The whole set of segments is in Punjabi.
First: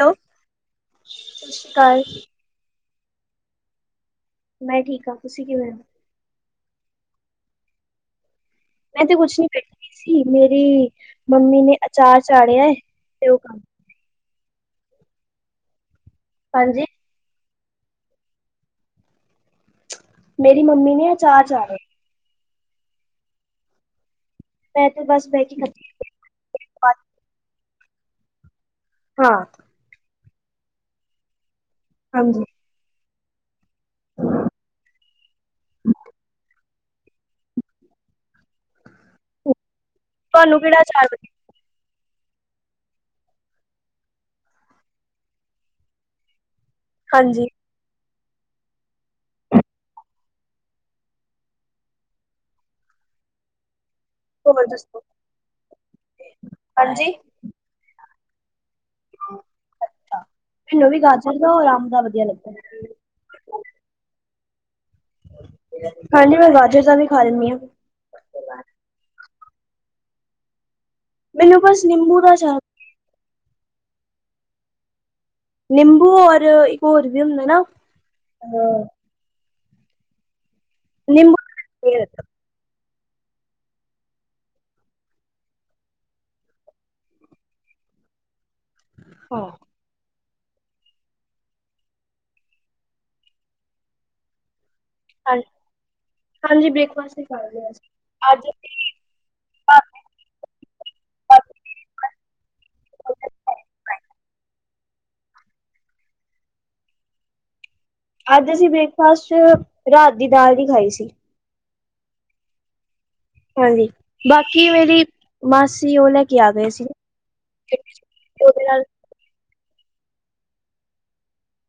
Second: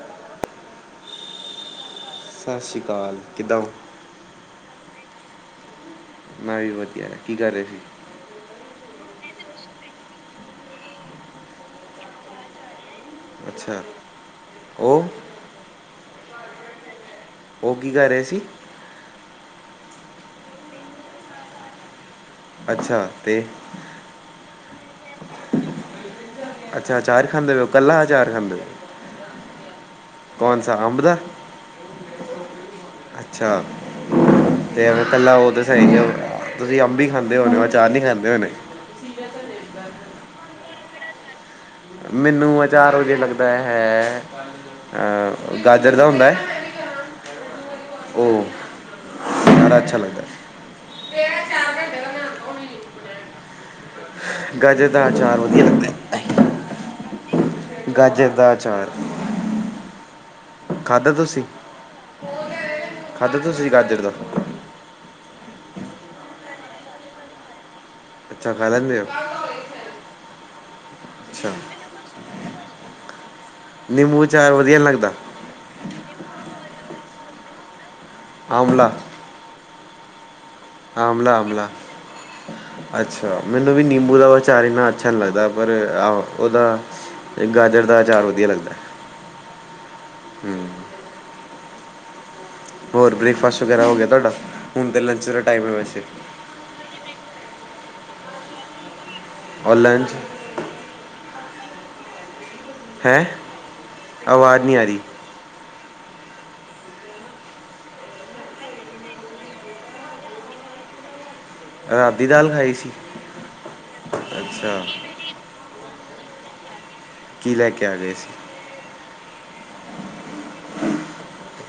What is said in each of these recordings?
ਹੈਲੋ ਸਤਿ ਸ਼੍ਰੀ ਅਕਾਲ ਦਾਲ ਕਿੱਦਾਂ ਉਂ? ਮੈਂ ਠੀਕ ਆਂ। ਤੁਸੀਂ ਕਿਵੇਂ ਔ? ਮੈਂ ਵੀ ਵਧੀਆ। ਕੀ ਕਰ ਰੇ ਸੀ? ਮੈਂ ਤੇ ਕੁਛ ਨੀ ਸੁਣਿਆ [unintelligible] ਰੀ ਸੀ ਮੇਰੀ ਮੰਮੀ ਨੇ ਅਚਾਰ ਚਾੜਿਐ। ਅੱਛਾ, ਉਹ। ਹਾਂਜੀ। ਔ ਕੀ ਕਰ ਰੇ ਸੀ? ਮੇਰੀ ਮੰਮੀ ਨੇ ਅਚਾਰ ਚਾੜਿਐ। ਅੱਛਾ ਤੇ ਮੈ ਤੇ ਬਾਸ [inaudible] ਅੱਛਾ ਚਾਰ ਖਾਂਦੇ ਪੇਓ, ਕੱਲਾ ਅਚਾਰ ਖਾਂਦੇ ਹਾਂ। ਕੋਨਸਾ ਹੰਬਰਾ ਹਾਂਜੀ। ਅੱਛਾ। ਤੇ ਐਵੇਂ ਕੱਲਾ ਔ ਤੇ ਸਈ ਤੇ ਤੁਸੀਂ ਅੰਬੀ ਖਾਂਦੇ ਔ ਨਾ, ਅਚਾਰ ਨੀ ਖਾਂਦੇ ਹੋਣੇ। ਤੁਆਨੂੰ ਕੇੜਾ ਅਚਾਰ ਵਧੀਆ ਮੈਨੂੰ ਅਚਾਰ ਵਧੀਆ ਲੱਗਦਾ ਹੈ, ਅ ਗਾਜਰ ਦਾ ਹੁੰਦਾ ਐ ਹਾਂਜੀ। ਹੂੰ, ਬੜਾ ਅੱਛਾ ਲੱਗਦੈ। ਹੋਰ ਗਾਜਰ ਦੱਸੋ ਦਾ ਅਚਾਰ ਵਧੀਆ ਲੱਗਦੇ। ਗਾਜਰ ਦਾ ਅਚਾਰ ਨਵੀਂ ਗਾਜਰ ਦਾ ਔਰ ਅੰਬ ਦਾ ਵਧੀਆ ਲੱ ਖਾਂਦੈ ਤੁਸੀ ਗਾਜਰ ਦਾ? ਹਾਂਜੀ ਮੈਂ ਬਾਾਜਰ ਦਾ ਵੀ ਖਾ ਲੈਂਨੀ ਆਂ। ਅੱਛਾ, ਖਾ ਲੈਂਦੇ ਔ। ਮੈਨੂੰ ਬਸ ਨਿੰਬੂ ਦਾ ਅਚਾਰ ਨਿੰਬੂ ਅਚਾਰ ਵਧੀਆ ਨ ਲੱਗਦਾ। ਨਿੰਬੂ ਔਰ ਇੱਕ ਹੋਰ ਵੀ ਹੁੰਦੈ ਨਾ ਆਮਲਾ ਨਿੰਬੂ ਆਮਲਾ-ਆਮਲਾ। ਅੱਛਾ, ਮੈਨੂੰ ਵੀ ਨਿੰਬੂ ਔ ਅਚਾਰ ਇੰਨਾ ਅੱਛਾ ਨ ਲੱਗਦਾ ਪਰ ਆ ਔ ਔਦਾ ਗਾਜਰ ਦਾ ਅਚਾਰ ਵਧੀਆ ਲੱਗਦੈ। ਹਾ। ਹੂੰ। ਹੋਰ ਬ੍ਰੇਕਫਾਸਟ ਵਗੈਰਾ ਹੋ ਗਿਆ ਤੁਆਡਾ, ਹੁਣ ਤੇ ਲੰਚ ਦਾ ਟਾਈਮ ਐ ਵੈਸੇ। ਬ੍ਰੇਕਫਾਸਟ ਹੀ ਹਾਂਜੀ ਅੱਜ ਔਨਲਾਈਨ 'ਚ ਰਾਤ- ਹੈਂ, ਆਵਾਜ਼ ਨੀ ਆ ਰੀ। ਅੱਜ ਅਸੀਂ ਬ੍ਰੇਕਫਾਸਟ 'ਚ ਰਾਤ ਦੀ ਦਾਲ ਵੀ ਖਾਈ ਸੀ। ਰਾਤ ਦੀ ਦਾਲ ਖਾਈ ਸੀ। ਹਾਂਜੀ, ਬਾਕੀ ਅੱਛਾ ਮੇਰੀ ਮਾਸੀ ਔ ਲੈ ਕੇ ਆ ਗਏ ਸੀ। ਕੀ ਲੈ ਕੇ ਆ ਗਏ ਸੀ? ਉਹਦੇ ਨਾਲ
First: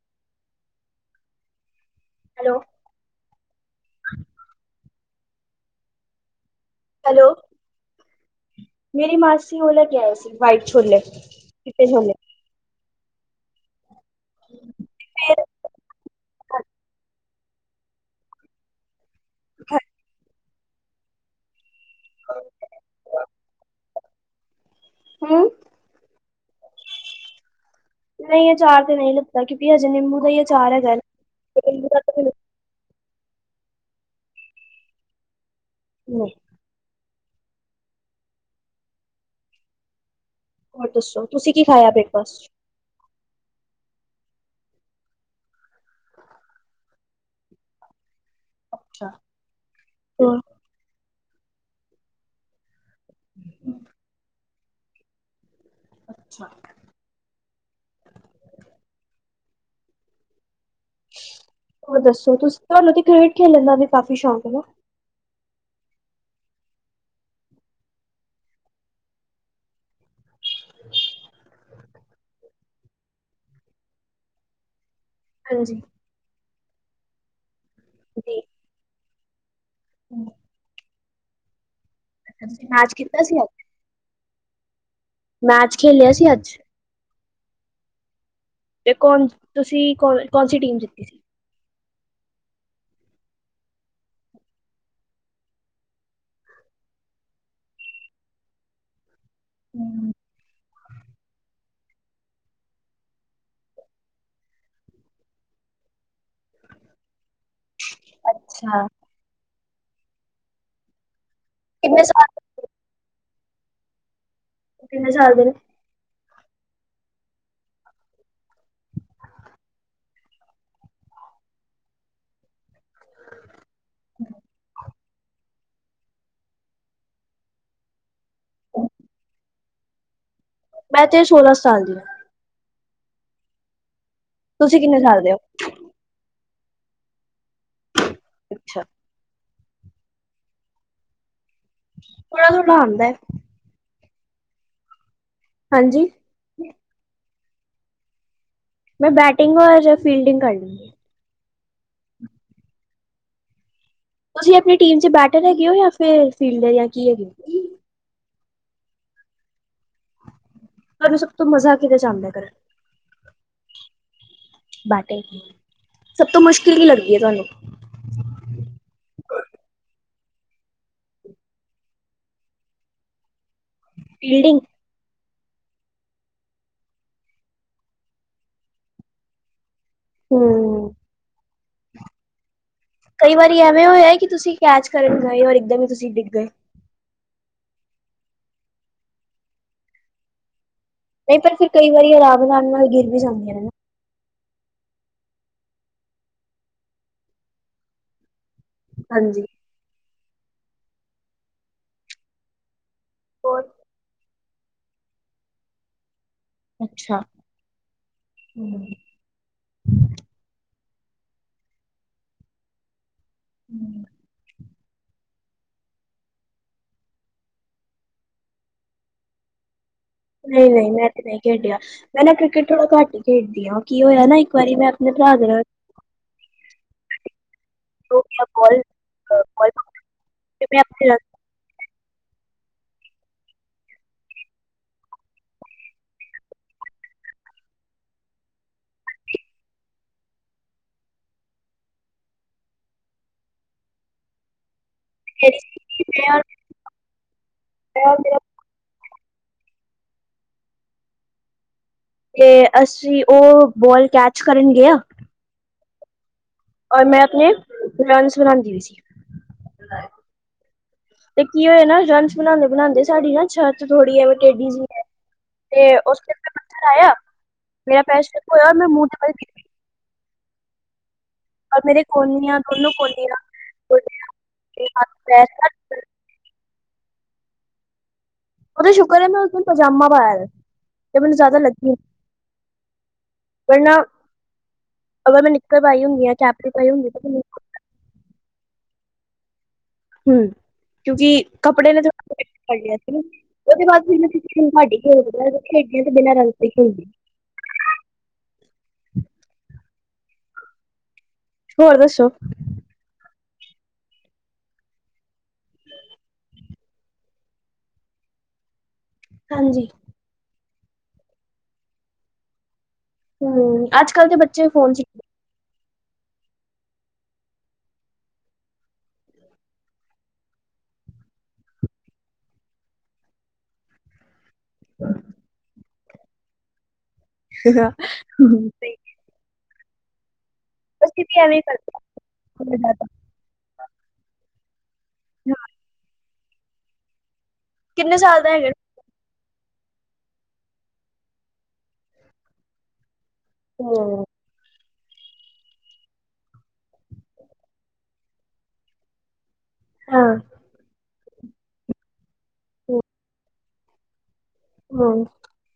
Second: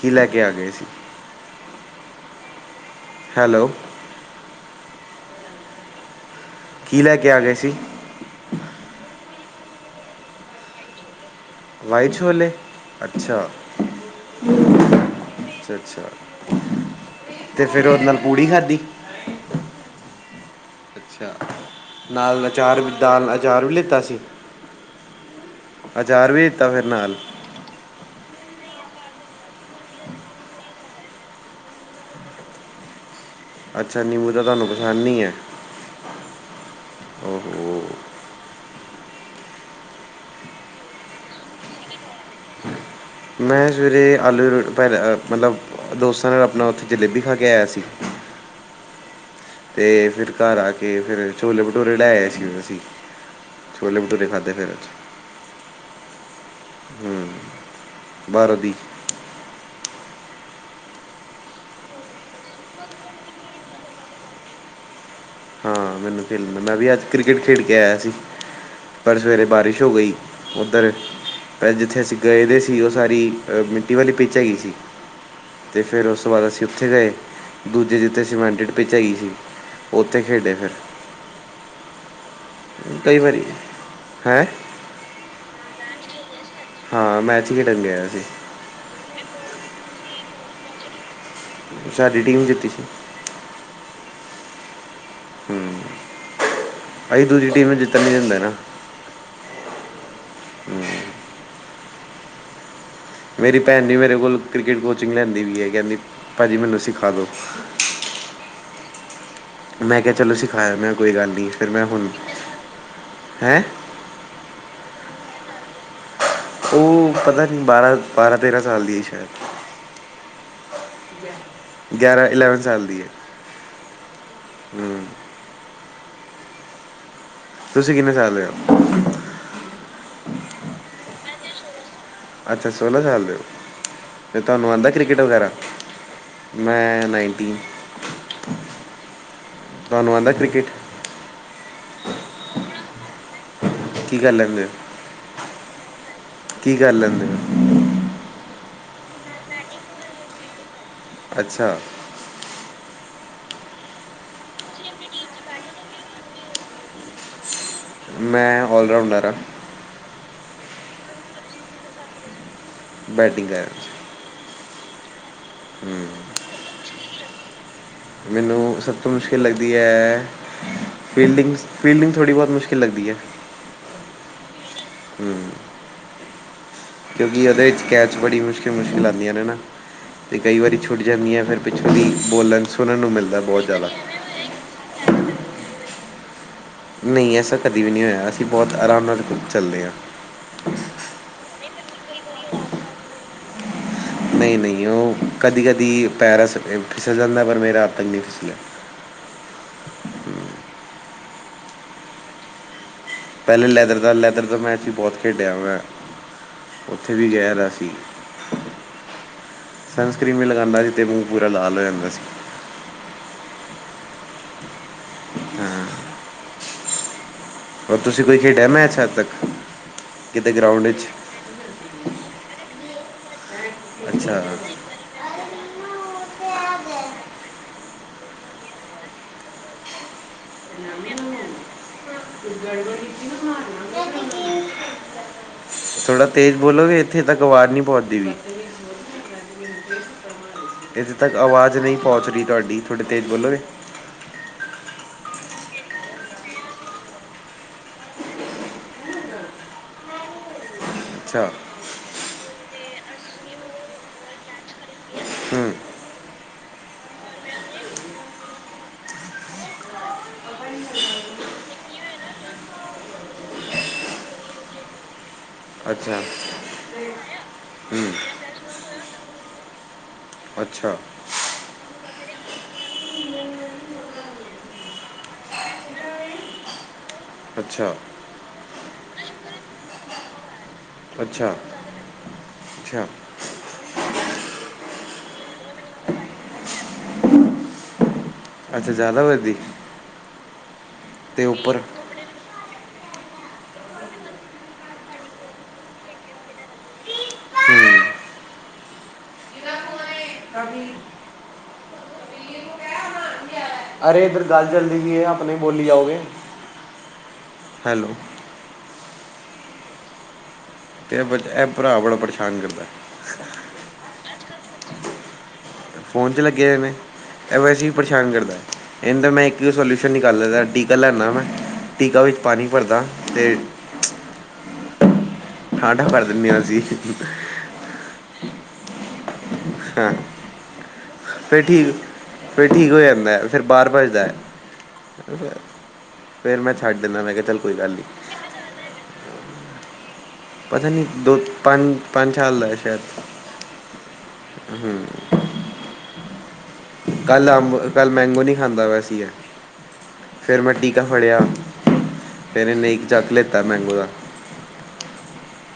ਕੀ ਲੈ ਕੇ ਆ ਗਏ ਸੀ? ਹੈਲੋ ਹੈਲੋ ਹਾਂਜੀ ਕੀ ਲੈ ਕੇ ਹੈਲੋ ਆ ਗਏ ਸੀ ਮੇਰੀ ਮਾਸੀ ਉਹ ਲੈ ਕੇ ਆਇਆ ਸੀ ਬਾਈਕ ਛੋਲੇ ਚਿੱਟੇ ਵਾਈਟ ਛੋਲੇ ਚੋਲੇ ਅੱਛਾ ਅੱਛਾ ਅੱਛਾ ਤੇ ਫੇਿਰ ਉਹਦੇ ਨਾਲ ਪੂੜੀ ਖਾਧੀ ਹਾਂਜੀ ਅੱਛਾ ਨਾਲ ਅਚਾਰ ਵੀ ਦਾਲ ਅਚਾਰ ਵੀ ਲਿੱਤਾ ਸੀ। ਹੂੰ ਅਚਾਰ ਵੀ ਦਿੱਤਾ ਫਿਰ ਨਾਲ। ਨਹੀਂ ਇਹ ਅਚਾਰ ਤੇ ਨਹੀਂ ਲੈ ਤਾਂ ਕਿਉਂਕਿ ਹਜੇ ਨਿੰਬੂ ਦਾ ਹੀ ਆ ਅਚਾਰ ਹੈਗਾ ਘਰ ਨਿੰਬੂ ਦਾ। ਅੱਛਾ ਨਿਊ ਤਾਂ ਤੁਹਾਨੂੰ ਪਸੰਦ ਨਹੀਂ ਹੈ? ਨਹੀਂ। ਓਹੋ ਹੋਰ ਦੱਸੋ ਤੁਸੀ ਕੀ ਖਾਇਆ ਬ੍ਰੇਕਫਾਸਟ 'ਚ? ਮੈਂ ਸਵੇਰੇ ਆਲੂ ਰੋਟੀ ਦੀ ਪਰ ਅ ਮਤਲਬ ਦੋਸਤਾਂ ਨਾਲ ਆਪਣਾ ਉੱਥੇ ਜਲੇਬੀ ਖਾ ਕੇ ਆਇਆ ਸੀ। ਅੱਛਾ। ਤੇ ਫਿਰ ਘਰ ਆ ਕੇ ਫਿਰ ਛੋਲੇ ਭਟੂਰੇ ਲੈ ਆਏ ਸੀ ਔ ਅਸੀ। ਛੋਲੇ ਭਟੂਰੇ ਖਾ ਤੇ ਫਿਰ ਏਰੇ 'ਚ। ਅੱਛਾ। ਹੂੰ ਬਾਹਰੋਂ ਦੀ। ਹੋਰ ਦੱਸੋ ਤੁਸੀ ਤੁਹਾਨੂੰ ਤੇ ਕ੍ਰਿਕਟ ਖੇਲਣ ਦਾ ਵੀ ਕਾਫੀ ਸ਼ੌਕ ਨਾ? ਹਾਂ ਮੈਨੂੰ ਖੇਲਣ ਦਾ ਮੈਂ ਵੀ ਅੱਜ ਕ੍ਰਿਕਟ ਖੇਡ ਕੇ ਆਇਆ ਸੀ। ਪਰ ਸਵੇਰੇ ਬਾਰਿਸ਼ ਹੋ ਗਈ ਉੱਧਰ। ਪਰ ਜਿੱਥੇ ਅਸੀਂ ਗਏ ਦੇ ਸੀ ਉਹ ਸਾਰੀ ਮਿੱਟੀ ਵਾਲੀ ਪਿੱਚ ਹੈਗੀ ਸੀ। ਹਾਂਜੀ ਤੇ ਫੇਰ ਉਸ ਤੋਂ ਬਾਅਦ ਅਸੀਂ ਉੱਥੇ ਗਏ ਦੂਜੀ ਜਿੱਥੇ ਜੀ। ਸਮੀਟਡ ਪਿੱਚ ਹੈਗੀ ਸੀ। ਉੱਥੇ ਖੇਡੇ ਫਿਰ। [unintelligible] ਸੀ ਕਈ ਵਾਰੀ ਅੱਜ? ਹੈਂ। ਮੈਚ ਖੇਲਿਆ ਸੀ ਅੱਜ। ਹਾਂ ਮੈਚ ਖੇਡਣ ਗਿਆ ਸੀ। ਤੇ ਕੌਣ ਤੁਸੀਂ ਕੌਣ ਸੀ ਟੀਮ ਜਿੱਤੀ ਸੀ? ਸਾਡੀ ਟੀਮ ਜਿੱਤੀ ਸੀ। ਹੂੰ ਅਸੀਂ ਦੂਜੀ ਟੀਮ ਨੂੰ ਜਿੱਤਣ ਨੀ ਦਿੰਦੇ ਨਾਂ। ਹੂੰ। ਮੇਰੀ ਭੈਣ ਜੀ ਮੇਰੇ ਕੋਲ ਕ੍ਰਿਕਟ ਕੋਚਿੰਗ ਲੈਂਦੀ ਵੀ ਹੈ ਕਹਿੰਦੀ ਭਾਜੀ ਮੈਨੂੰ ਸਿਖਾ ਦੋ? ਅੱਛਾ। ਮੈਂ ਕਿਹਾ ਚਲੋ ਸਿਖਾਈ ਦਿੰਨਾ ਕੋਈ ਗੱਲ ਨਹੀਂ ਫਿਰ ਮੈਂ ਕਿੰਨੇ ਹੁਣ ਸਾਲ ਹੈਂ। ਉਹ ਕਿੰਨੇ ਸਾਲ ਦੇ ਨੇ। ਉਹ ਪਤਾ ਨੀ ਬਾਰਾਂ ਬਾਰਾਂ ਤੇਰਾਂ ਸਾਲ ਦੀ ਹੈ। ਸ਼ਾਇਦ। ਗਿਆਰਾਂ ਇਲੇਵਨ ਸਾਲ ਦੀ ਹੈ। ਹੂੰ। ਹੂੰ ਤੁਸੀਂ ਕਿੰਨੇ ਸਾਲ ਦੇ ਹੋ? ਮੈਂ ਤੇ ਸੌਲਾ ਸਾਲ ਦੀ ਹਾਂ। ਅੱਛਾ ਸੋਲਾਂ ਸਾਲ ਦੇ ਹੋ। ਫੇਰ ਤੁਹਾਨੂੰ ਤੁਸੀਂ ਆਉਂਦਾ ਕਿੰਨੇ ਕ੍ਰਿਕਟ ਸਾਲ ਦੇ ਹੋ? ਵਗੈਰਾ ਮੈਂ । ਅੱਛਾ। ਤੁਹਾਨੂੰ ਆਉਂਦਾ ਕ੍ਰਿਕਟ? ਥੋੜ੍ਹਾ ਥੋੜ੍ਹਾ ਆਉਂਦਾ ਹੈ। ਕੀ ਕਰ ਲੈਂਦੇ ਹੋ? ਹਾਂਜੀ। ਕੀ ਕਰ ਲੈਂਦੇ ਹੋ? ਮੈਂ ਬੈਟਿੰਗ ਔਰ ਫੀਲਡਿੰਗ ਕਰ ਦੀ ਅੱਛਾ। ਤੁਸੀਂ ਆਪਣੀ ਟੀਮ ਚ ਬੈਟਰ ਹੈਗੇ ਹੋ, ਜਾਂ ਫਿਰ ਫੀਲਡ ਜਾਂ ਕੀ ਹੈਗੇ ਹੋ? ਮੈਂ ਆਲ ਰਾਊਂਡਰ ਹਾਂ। ਤੁਹਾਨੂੰ ਸਭ ਤੋਂ ਮਜ਼ਾ ਕਿਹਦੇ 'ਚ ਆਉਂਦਾ, ਕਰ ਬੈਟਿੰਗ ਕਰ ਬਾਟੇ ਹੂੰ ਸਭ ਤੋਂ ਮੁਸ਼ਕਿਲ ਕੀ ਲੱਗਦੀ ਹੈ ਤੁਹਾਨੂੰ। ਮੈਨੂੰ ਸਭ ਤੋਂ ਮੁਸ਼ਕਿਲ ਲੱਗਦੀ ਹੈ? ਫੀਲਡਿੰਗਸ -ਫੀਲਡਿੰਗ ਥੋੜ੍ਹੀ ਬਹੁਤ ਮੁਸ਼ਕਿਲ ਲੱਗਦੀ ਹੈ। ਫੀਲਡਿੰਗ ਹਮ ਕਿਉਂਕਿ ਉਹਦੇ ਵਿੱਚ ਕੈਚ ਬੜੀ ਮੁਸ਼ਕਿਲ- ਮੁਸ਼ਕਿਲ ਆਉਂਦੀਆਂ ਨੇ ਨਾ ਤੇ ਕਈ ਵਾਰੀ ਹੂੰ ਛੁੱਟ ਜਾਂਦੀਆਂ ਫਿਰ [inaudible] [inaudible] ਕਈ ਵਾਰੀ ਬਹੁਤ ਐਵੇਂ ਜ਼ਿਆਦਾ ਹੋਇਆ ਕਿ, ਤੁਸੀਂ ਕੈਚ ਕਰਨ ਗਏ ਔਰ ਇਕਦਮ ਹੀ ਤੁਸੀਂ ਡਿੱਗ ਗਏ ਨਹੀਂ ਐਸਾ ਕਦੇ ਵੀ ਨਹੀਂ ਹੋਇਆ ਅਸੀਂ ਬਹੁਤ ਆਰਾਮ ਨਾਲ ਚੱਲਦੇ ਹਾਂ ਨਹੀਂ ਪਰ ਫਿਰ ਕਈ ਵਾਰੀ ਆਰਾਮ ਨਾਲਮ ਨਾਲ ਗਿਰ ਵੀ ਜਾਂਦੀਆਂ ਨੇ ਨਹੀਂ ਨਹੀਂ ਉਹ ਕਦੀ ਕਦੀ ਪੈਰਾ ਫਿਸਲ ਜਾਂਦਾ ਪਰ ਮੇਰਾ ਹੱਦ ਤੱਕ ਨਹੀਂ ਫਿਸਲਿਆ ਹਾਂਜੀ ਹੋਰ ਪਹਿਲੇ ਲੈਦਰ ਦਾ ਲੈਦਰ ਦਾ ਮੈਂਚ ਹੀ ਬਹੁਤ ਖੇਡਿਆ ਮੈਂ ਉੱਥੇ ਵੀ ਗਿਆਹਾ ਸੀ ਸਨ ਸਕਕ੍ਰਰੀਨ ਵੀ ਲਗਾਉਂਦਾ ਸੀ ਦੇ ਮੂੰਹ ਪੂਰਾ ਲਾਲ ਹੋ ਜਾਂਦਾ ਸੀ ਹਮ ਹਾਂ ਹੋਰ, ਤੁਸੀਂ ਕੋਈ ਖੇਡਿਆ ਮੈਚ ਅੱਜ ਤੱਕ? ਕਿਤੇ ਨਹੀਂ ਗਰਾਊਂਡ -ਨਹੀਂ, ਵਿੱਚ ਮੈਂ ਤੇ ਨਹੀਂ ਖੇਡਿਆ ਮੈਂ ਨਾ ਕ੍ਰਿਕਟ ਥੋੜ੍ਹਾ ਘੱਟ ਹੀ ਖੇਡਦੀ ਆ, ਉਹ ਕੀ ਹੋਇਆ ਨਾ ਅੱਛਾ ਇੱਕ ਵਾਰੀ ਮੈਂ [inaudible] [unintelligible] ਥੋੜ੍ਹਾ ਤੇਜ਼ ਬੋਲੋਗੇ ਇੱਥੇ ਤੱਕ ਆਵਾਜ਼ ਨਹੀਂ ਪਹੁੰਚਦੀ ਪਈ ਇੱਥੇ ਤੱਕ ਆਵਾਜ਼ ਨਹੀਂ ਪਹੁੰਚ ਰਹੀ ਤੁਹਾਡੀ, ਥੋੜ੍ਹੇ ਤੇਜ਼ ਬੋਲੋ ਗੇ ਮ ਮ [unintelligible] ਅੱਛਾ ਤੇ ਅਸੀਂ ਉਹ ਬੋਲ ਕੈਚ ਕਰਨ ਗਿਆ ਹੂੰ ਔਰ ਮੈਂ ਆਪਣੇ ਫਰੈੰਡਸ [unintelligible] ਤੇ ਕੀ ਹੋਇਆ ਨਾ ਰੰਚ ਬਣਾਉਂਦੇ -ਬਣਾਦੇ ਸਾਡੀ ਨਾ ਛੱਤ ਥੋੜ੍ਹੀ ਜੀ ਟੇਡੀ ਜਿਹੀ ਹੈ ਤੇ ਉਸ ਅੱਛਾ ਮੈਂ ਪੱਥਰ ਆਇਆ, ਤੇ ਮੇਰਾ ਹੂੰ ਪੈਰ ਸਿਲਿਪ ਹੋਇਆ ਮੈਂ ਮੂੰਹ ਦੇ ਬਲ ਗਿਰ ਗਈ ਅੱਛਾ ਤੇ ਮੇਰੇ ਕੋਨੀਆਂ ਦੋਨੋ ਕੋਨੀਆਂ ਕੋਲੀਆਂ ਤੇ ਸ [unintelligible] ਅੱਛਾ ਉਹਦਾ ਸ਼ੁਕਰ ਹੈ ਮੈਂ ਉਸ ਦਿਨ ਪਜਾਮਾ ਪਾਇਆ ਤੇ ਮੈਨੂੰ ਅੱਛਾ ਜ਼ਿਆਦਾ ਲੱਗੀ ਨਹੀਂ ਅੱਛਾ ਵਰਨਾ [inaudible] ਅਗਰ ਮੈਂ ਨਿਕਰ ਪਾਈ ਹੁੰਦੀ, ਜਾ ਕੈਪਰੀ ਪਾਈ ਹੁੰਦੀ ਅੱਛਾ ਜ਼ਿਆਦਾ ਵਜੀ ਹਮ ਕਿਉਂਕਿ ਕੱਪੜੇ ਪੜਿਆ ਸੀ ਉਹਦੇ ਬਾਅਦ ਫ ਤੁਹਾਡੀ ਖੇ ਖੇਡ ਤੇ ਬਿਨਾਂ ਰਲ ਤੇ ਹੀ ਖੇਡਦੇ [inaudible] [unintelligible] ਹੋਰ ਦੱਸੋ ਅਰੇ ਇੱਧਰ ਗੱਲ ਜਲਦੀ ਪਈ ਹੈ। ਆਪਣੇ ਬੋਲੀ ਜਾਓਗੇ ਹੈਲੋ ਹਾਂਜੀ ਤੇ ਬ ਇਹ ਭਰਾ ਬੜਾ ਪਰੇਸ਼ਾਨ ਕਰਦਾ ਹਮ ਅੱਜ ਕੱਲ੍ਹ ਦੇ ਬੱਚੇ ਫੋਨ ਚ ਫੋਨ ਤੇ ਲੱਗੇ ਹੋ ਨੇ ਵੈਸੇ ਵੀ ਪਰੇਸ਼ਾਨ ਕਰਦਾ ਇਹਦਾ ਮੈਂ ਇੱਕ ਸੋਲਿਊਸ਼ਨ ਨਿਕਲਿਆ ਦਾਅਵੇ ਟੀਕਾ ਲੈਦਾ ਮੈਂ ਟਟੀਕਾ ਵਿੱਚ ਪਾਣੀ ਭਰਦਾ ਅਤੇ [inaudible] ਆਖਰ ਕਰ ਦਿੰਦੇ ਅਸੀਂ [inaudible] ਹ ਅਸੀਂ ਵੀ ਐਵੇਂ ਹੀ ਫਿਰ ਠੀਕ ਕਰਦੇ ਫਿਰ ਆ ਠੀਕ ਹੋ ਜ਼ਿਆਦਾ ਜਾਂਦਾ ਫੇਰ ਬਾਹਰ ਭੱਜਦਾ ਐ ਫ ਫੇਰ ਮੈਂ ਛੱਡ ਦਿੰਦਾ। ਮੈਂ ਕਿਹਾ ਚੱਲ ਕੋਈ ਗੱਲ ਕਿੰਨੇ ਨਹੀਂ ਸਾਲ ਦਾ ਇਹ ਪਤਾ ਨਹੀਂ ਦੋ- ਪੰਜ- ਪੰਜ ਸਾਲ ਦਾ ਸ਼ਾਇਦ ਹੂ ਹੂ ਕੱਲ ਅੰਬ ਕੱਲ ਮੈਂਗੋ ਨਹੀਂ ਖਾਂਦਾ ਵੈ ਸੀ ਹਾਂ ਫੇਰ ਮੈਂ ਟੀਕਾ ਫੜਿਆ ਤੇ ਇਹਨੇ ਨਹੀਂ ਜੱਗ ਲਿੱਤਾ ਮੈਗੋ ਦਾ ਹੂ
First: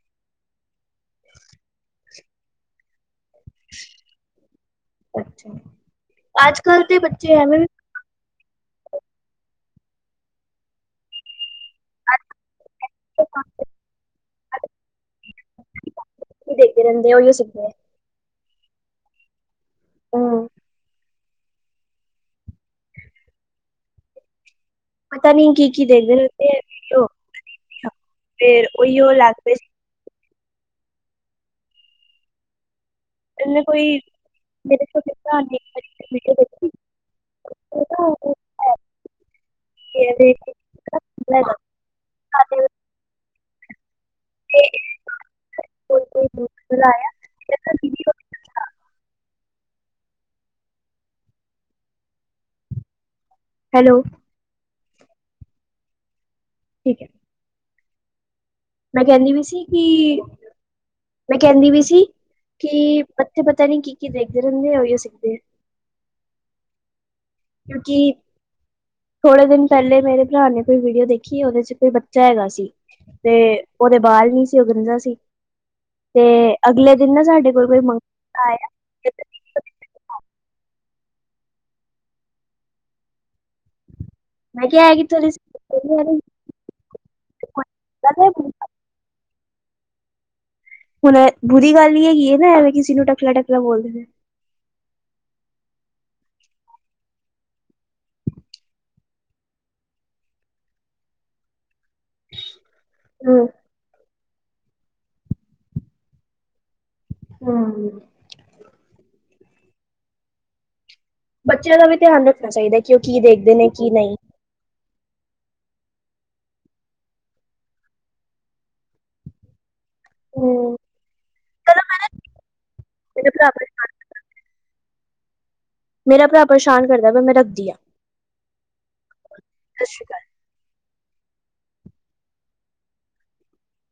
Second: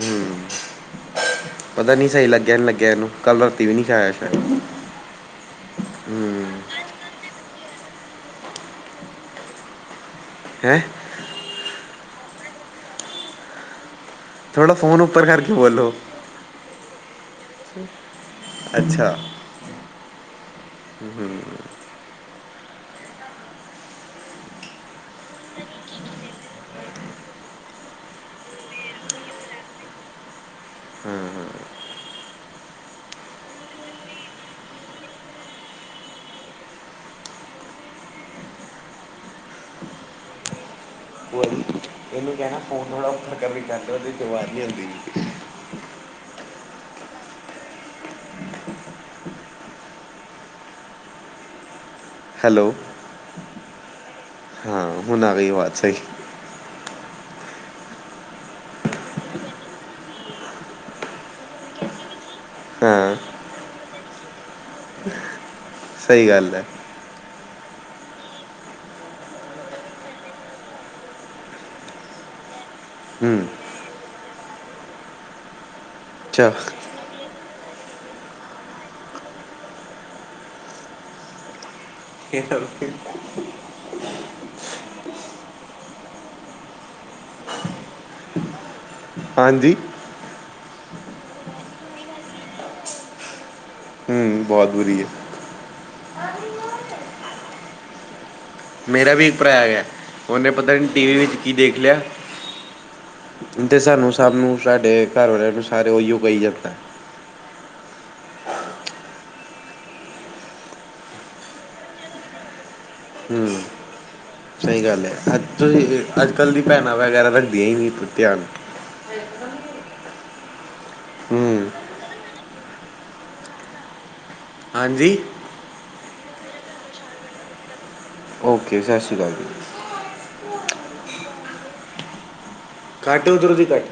ਹੂੰ ਪਤਾ ਨੀ ਸਹੀ ਲੱਗਿਆ ਨੀ ਲੱਗਿਆ ਇਹਨੂੰ ਕੱਲ ਰਾਤੀ ਵੀ ਨੀ ਖਾਇਆ ਸ਼ਾਇਦ ਅੱਜ ਹਮ ਕੱਲ ਬੱਚੇ ਹੈ ਨਾ ਹੈਂ ਅ ਥੋੜ੍ਹਾ ਫੋਨ ਉੱਪਰ ਕਰਕੇ ਬੋਲੋ ਰਦੇ ਉਹ ਸੀਖਦੇ ਅੱਛਾ। ਹੂ ਹੂੰ ਪਤਾ ਨੀ ਕੀ ਕੀ ਦਿੰਦੇ ਉੱਥੇ ਫਿਰ ਉਹੀਓ ਰਹਿੰਦੇ। ਹਾਂ ਹਾਂ ਇਹਨ ਕੋਈ ਮੇਰੇ ਛੋਟੇ ਭਰਾ ਉਹ ਨਾ ਉਹ ਐਪੀ ਦੇ [unintelligible] ਹੋਈ ਸਾਡੇ ਇਹਨੂੰ ਕਹਿਣਾ ਫੋਨ ਥੜਾ ਇਨੂੰ ਤੱਦੀ ਕਹਿੰਦੇ ਆ, ਬਿਮਾਰ ਉੱਤੇ ਹੁੰਦੀ ਗੀ। [inaudible] ਹੈਲੋ ਹੈਲੋ ਹੁਨ ਆ ਗਈ ਵਾਜ ਸਹੀ। ਠੀਕ ਹੈ। ਮੈਂ ਕਹਿੰਦੀ ਵੀ ਸੀ। ਕੀ ਮੈਂ ਕਹਿੰਦੀ ਪੀ ਸੀ। ਕੀ ਹਾਂ ਬੱਚੇ ਪਤਾ ਨੀ ਕੀ-ਕੀ ਦੇਖਦੇ ਰਹਿੰਦੇ ਆ ਉਹੀਓ ਸਿੱਖਦੇ ਐ। ਸਹੀ ਗੱਲ ਹੈ। ਕਿਉਂਕਿ ਥੋੜੇ ਦਿਨ ਪਹਿਲੇ ਮੇਰੇ ਭਰਾ ਨੇ ਕੋਈ ਵੀਡੀਓ ਦੇਖੀ ਉਹਦੇ ਚ ਕੋਈ ਬੱਚਾ ਹੈਗਾ ਸੀ। ਤੇ ਹੂੰ ਉਹਦੇ ਬਾਲ ਨ ਸੀ ਉਹ ਗੰਜਾ ਸੀ, ਤੇ ਅੱਛਾ ਅਗਲੇ ਦਿਨ ਨਾ ਸਾਡੇ ਮੰਗਤਾ ਆਇਆ ਇਹ ਤਾਂ ਫਿਰ ਮੈਂ ਕਿਹਾ ਕਿੱਥੋ ਹਾਂਜੀ ਹੁਣ ਬੁਰੀ ਗੱਲ ਨੀ ਹੈਗੀ ਹੈ ਨਾ ਐਵੇਂ ਕਿਸੇ ਨੂੰ ਟਕਲਾ-ਟਕਲਾ ਬੋਲਦੇਣਾ। ਹੂ, ਬਹੁਤ ਬੁਰੀ ਹੈ। ਮੇਰਾ ਵੀ ਇੱਕ ਭਰਾ ਹੈ। ਉਹਨੇ ਪਤਾ ਨਹੀਂ ਟੀਵੀ ਵਿੱਚ ਕੀ ਦੇਖ ਲਿਆ ਹਮ ਤੇ ਸਾਨੂੰ ਸਭ ਨੂੰ ਸਾਡੇ ਘਰ ਵਾਲਿਆਂ ਨੂੰ ਸਾਰੇ ਉਹੀਓ ਕਹੀ ਜਾਂਦਾ ਐ। ਹੂ ਬੱਚਿਆਂ ਦਾ ਵੀ ਧਿਆਨ ਰੱਖਣਾ ਚਾਹੀਦਾ ਕਿ ਉਹ ਕੀ ਹੂੰ ਦੇਖਦੇ ਨੇ ਕੀ ਨਹੀਂ ਸਹੀ ਗੱਲ ਹੈ। ਅੱਜ ਅੱਜ ਕੱਲ ਦੀ ਭੈਣਾਂ ਵਗੈਰਾ ਰੱਖਦੀਆਂ ਹੀ ਨਹੀਂ ਧਿਆਨ ਹਮ ਹਮ ਇਹਨ ਪ੍ਰਬ ਹਾਂਜੀ ਮੇਰਾ ਭਰਾ ਪਰੇਸ਼ਾਨ ਕਰਦਾ ਵ ਮੈਂ ਰੱਖਦੀ ਹਾਂ ਓਕੇ ਜੀ ਸਤਿ ਸ਼੍ਰੀ ਅਕਾਲ ਜੀ ਘਾਟ ਉਧਰ ਦੀ ਘੱਟ